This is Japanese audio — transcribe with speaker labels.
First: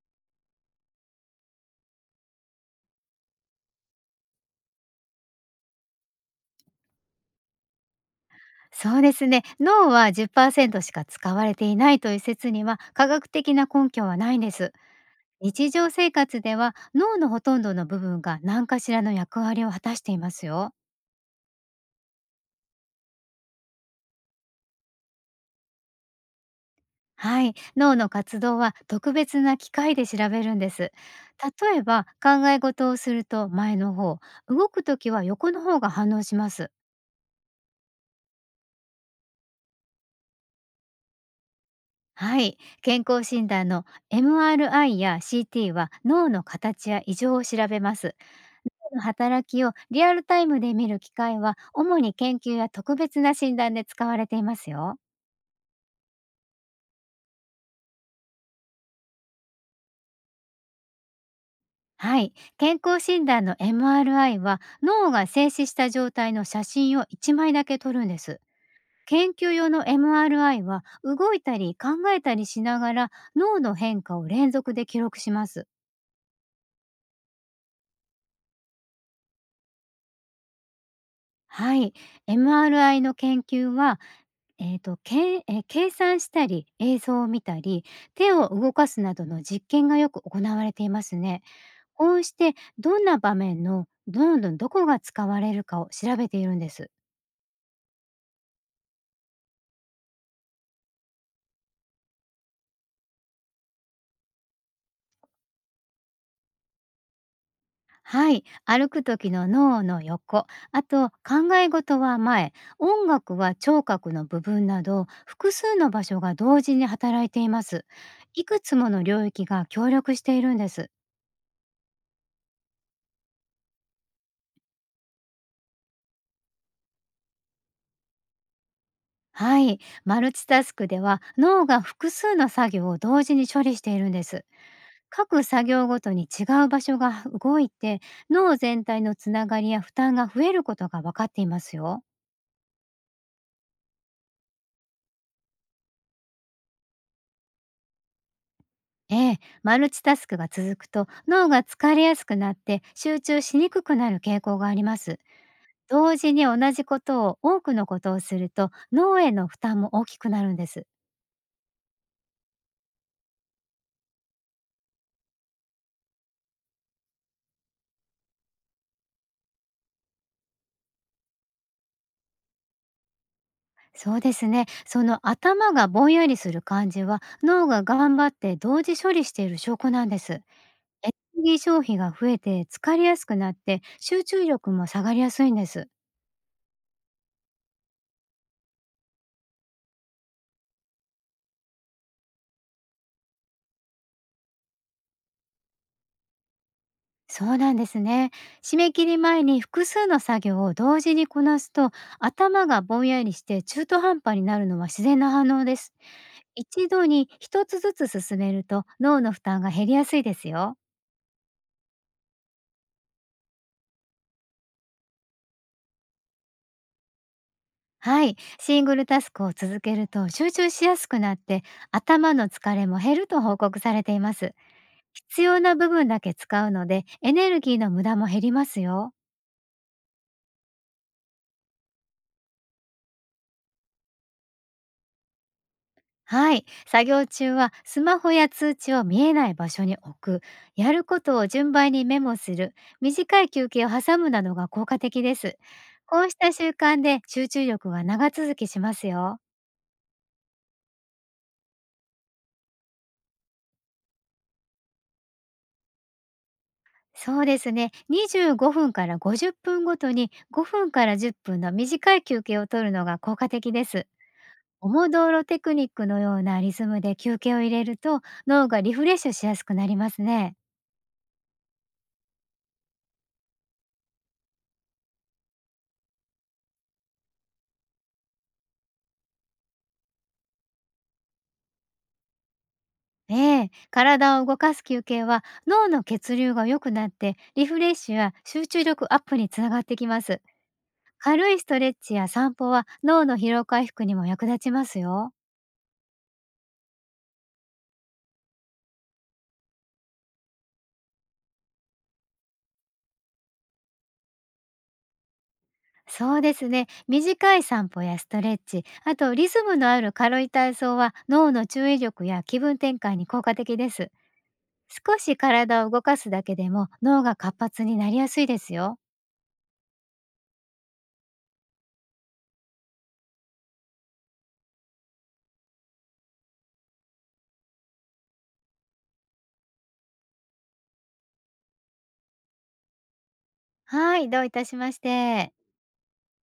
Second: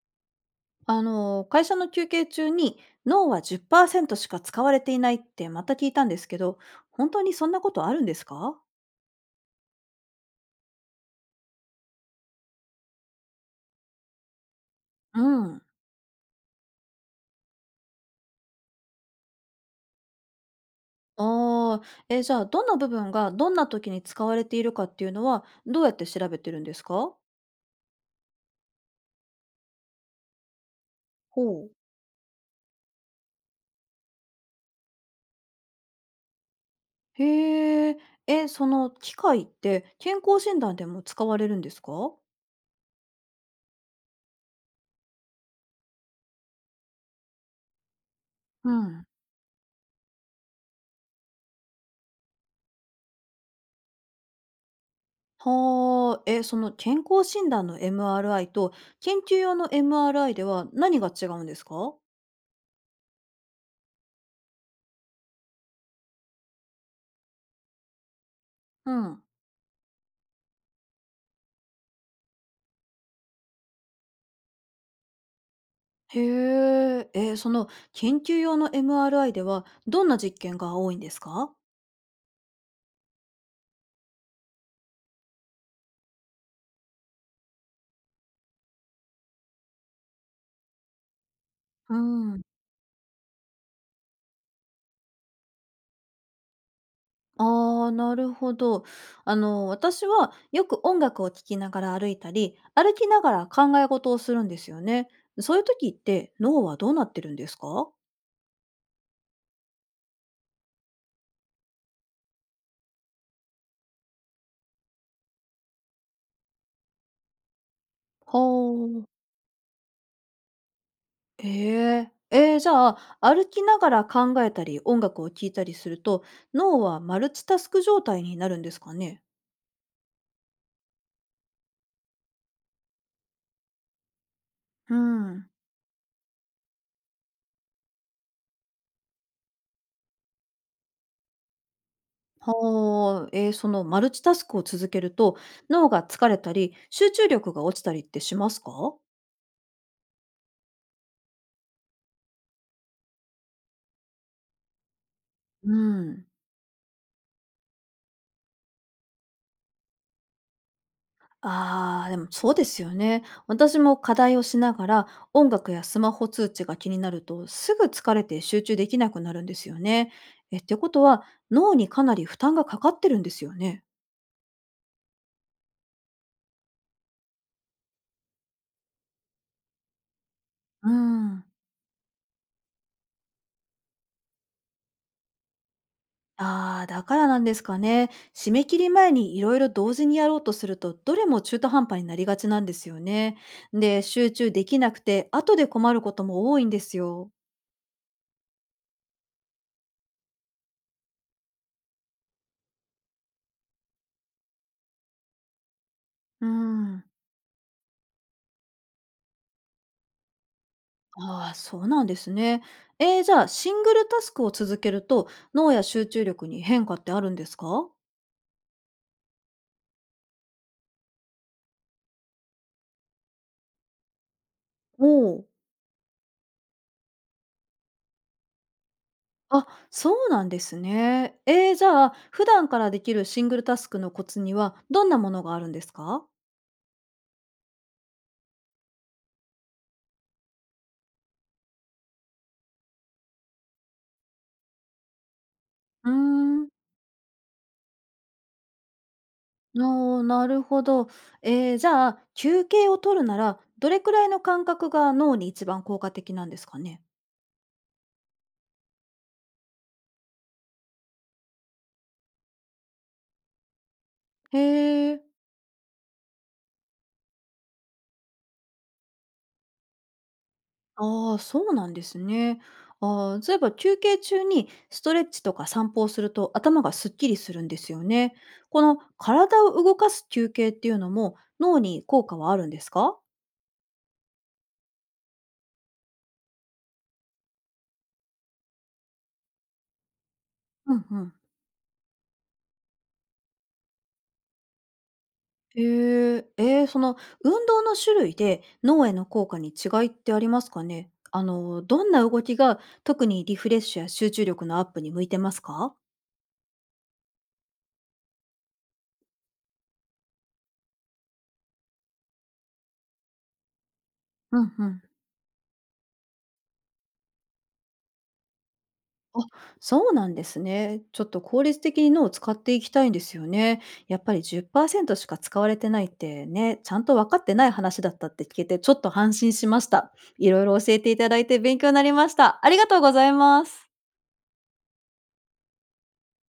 Speaker 1: 会社の休憩中に脳は10%しか使われていないってまた聞いたんですけど、本当にそんなことあるんですか。
Speaker 2: そうですね。脳は10%しか使われていないという説には科学的な根拠はないんです。
Speaker 1: うん。
Speaker 2: 日常生活では脳のほとんどの部分が何かしらの役割を果たしていますよ。
Speaker 1: ああ。え、じゃあどんな部分がどんな時に使われているかっていうのはどうやって調べてるんですか。
Speaker 2: はい。脳の活動は特別な機械で調べるんです。
Speaker 1: ほう。
Speaker 2: 例えば考え事をすると前の方、動くときは横の方が反応します。
Speaker 1: へえ、え、その機械って健康診断でも使われるんですか。
Speaker 2: はい。健康診断の MRI や CT は脳の形や異常を調べます。
Speaker 1: う
Speaker 2: の
Speaker 1: ん。
Speaker 2: 働きをリアルタイムで見る機会は主に研究や特別な診断で使われていますよ。
Speaker 1: はあ、え、その健康診断の MRI と研究用の MRI では何が違うんですか。
Speaker 2: はい、健康診断の MRI は脳が静止した状態の写真を1枚だけ撮るんです。
Speaker 1: うん。
Speaker 2: 研究用の MRI は動いたり考えたりしながら、脳の変化を連続で記録します。
Speaker 1: へえ、え、その研究用の MRI ではどんな実験が多いんですか？
Speaker 2: はい、MRI の研究はえーと、けんえ、計算したり、映像を見たり、手を動かすなどの実験がよく行われていますね。
Speaker 1: うー
Speaker 2: こうし
Speaker 1: ん。
Speaker 2: てどんな場面のどこが使われるかを調べているんです。
Speaker 1: ああ、なるほど。あの、私はよく音楽を聴きながら歩いたり、歩きながら考え事をするんですよね。そういう時って脳はどうなってるんですか？
Speaker 2: はい、歩く時の脳の横、あと考え事は前、音楽は聴覚の部分など、複数の場所が同時に働いています。いくつ
Speaker 1: ほ
Speaker 2: もの
Speaker 1: う。
Speaker 2: 領域が協力しているんです。
Speaker 1: へえ。えー、じゃあ、歩きながら考えたり、音楽を聴いたりすると、脳はマルチタスク状態になるんですかね？
Speaker 2: はい、マルチタスクでは脳が複数の作業を同時に処理しているんです。
Speaker 1: う
Speaker 2: 各
Speaker 1: ん。
Speaker 2: 作業ごとに違う場所が動いて、脳全体のつながりや負担が増えることが分かっていますよ。
Speaker 1: はあ、えー、そのマルチタスクを続けると脳が疲れたり集中力が落ちたりってしますか。
Speaker 2: ええ、マルチタスクが続くと脳が疲れやすくなって、集中しにくくなる傾向があります。
Speaker 1: う
Speaker 2: 同
Speaker 1: ん。
Speaker 2: 時に同じことを多くのことをすると、脳への負担も大きくなるんです。
Speaker 1: ああ、でもそうですよね。私も課題をしながら音楽やスマホ通知が気になるとすぐ疲れて集中できなくなるんですよね。え、ってことは脳にかなり負担がかかってるんですよね。
Speaker 2: そうですね。その頭がぼんやりする感じは、脳が頑張って同時処理している証拠なんです。
Speaker 1: う
Speaker 2: エネル
Speaker 1: ん。
Speaker 2: ギー消費が増えて疲れやすくなって、集中力も下がりやすいんです。
Speaker 1: ああ、だからなんですかね。締め切り前にいろいろ同時にやろうとすると、どれも中途半端になりがちなんですよね。で、集中できなくて、後で困ることも多いんですよ。
Speaker 2: そうなんですね。締め切り前に複数の作業を同時にこなすと、頭がぼんやりして中途半端になるのは自然な反応です。
Speaker 1: うー
Speaker 2: 一
Speaker 1: ん。
Speaker 2: 度に一つずつ進めると、脳の負担が減りやすいですよ。
Speaker 1: ああ、そうなんですね。えー、じゃあ、シングルタスクを続けると、脳や集中力に変化ってあるんですか。
Speaker 2: はい、シングルタスクを続けると集中しやすくなって、頭の疲れも減ると報告されています。
Speaker 1: お
Speaker 2: 必
Speaker 1: お。
Speaker 2: 要な部分だけ使うので、エネルギーの無駄も減りますよ。
Speaker 1: あ、そうなんですね。えー、じゃあ、普段からできるシングルタスクのコツには、どんなものがあるんですか。
Speaker 2: はい、作業中はスマホや通知を見えない場所に置く、やることを順番にメモする、短い休憩を挟むなどが効果的です。
Speaker 1: うー
Speaker 2: こうした
Speaker 1: ん。
Speaker 2: 習慣で集中力が長続きしますよ。
Speaker 1: あ、なるほど。えー、じゃあ、休憩を取るなら、どれくらいの間隔が脳に一番効果的なんですかね？
Speaker 2: そうですね。25分から50分ごとに5分から10分の短い休憩を取るのが効果的です。
Speaker 1: へ
Speaker 2: オモ
Speaker 1: え。
Speaker 2: ドーロテクニックのようなリズムで休憩を入れると、脳がリフレッシュしやすくなりますね。
Speaker 1: ああ、そうなんですね。ああ、そういえば休憩中にストレッチとか散歩をすると頭がすっきりするんですよね。この体を動かす休憩っていうのも、脳に効果はあるんですか？
Speaker 2: ええ、体を動かす休憩は脳の血流が良くなって、リフレッシュや集中力アップにつながってきます。
Speaker 1: うんうん。
Speaker 2: 軽いストレッチや散歩は、脳の疲労回復にも役立ちますよ。
Speaker 1: へえ、ええ、その運動の種類で脳への効果に違いってありますかね？あの、どんな動きが特にリフレッシュや集中力のアップに向いてますか？
Speaker 2: そうですね。短い散歩やストレッチ、あとリズムのある軽い体操は、脳の注意力や気分転換に効果的です。
Speaker 1: うんうん。
Speaker 2: 少し体を動かすだけでも脳が活発になりやすいですよ。
Speaker 1: あ、そうなんですね。ちょっと効率的に脳を使っていきたいんですよね。やっぱり10%しか使われてないってね、ちゃんと分かってない話だったって聞けてちょっと安心しました。いろいろ教えていただいて勉強になりました。ありがとうございます。
Speaker 2: はい、どういたしまして。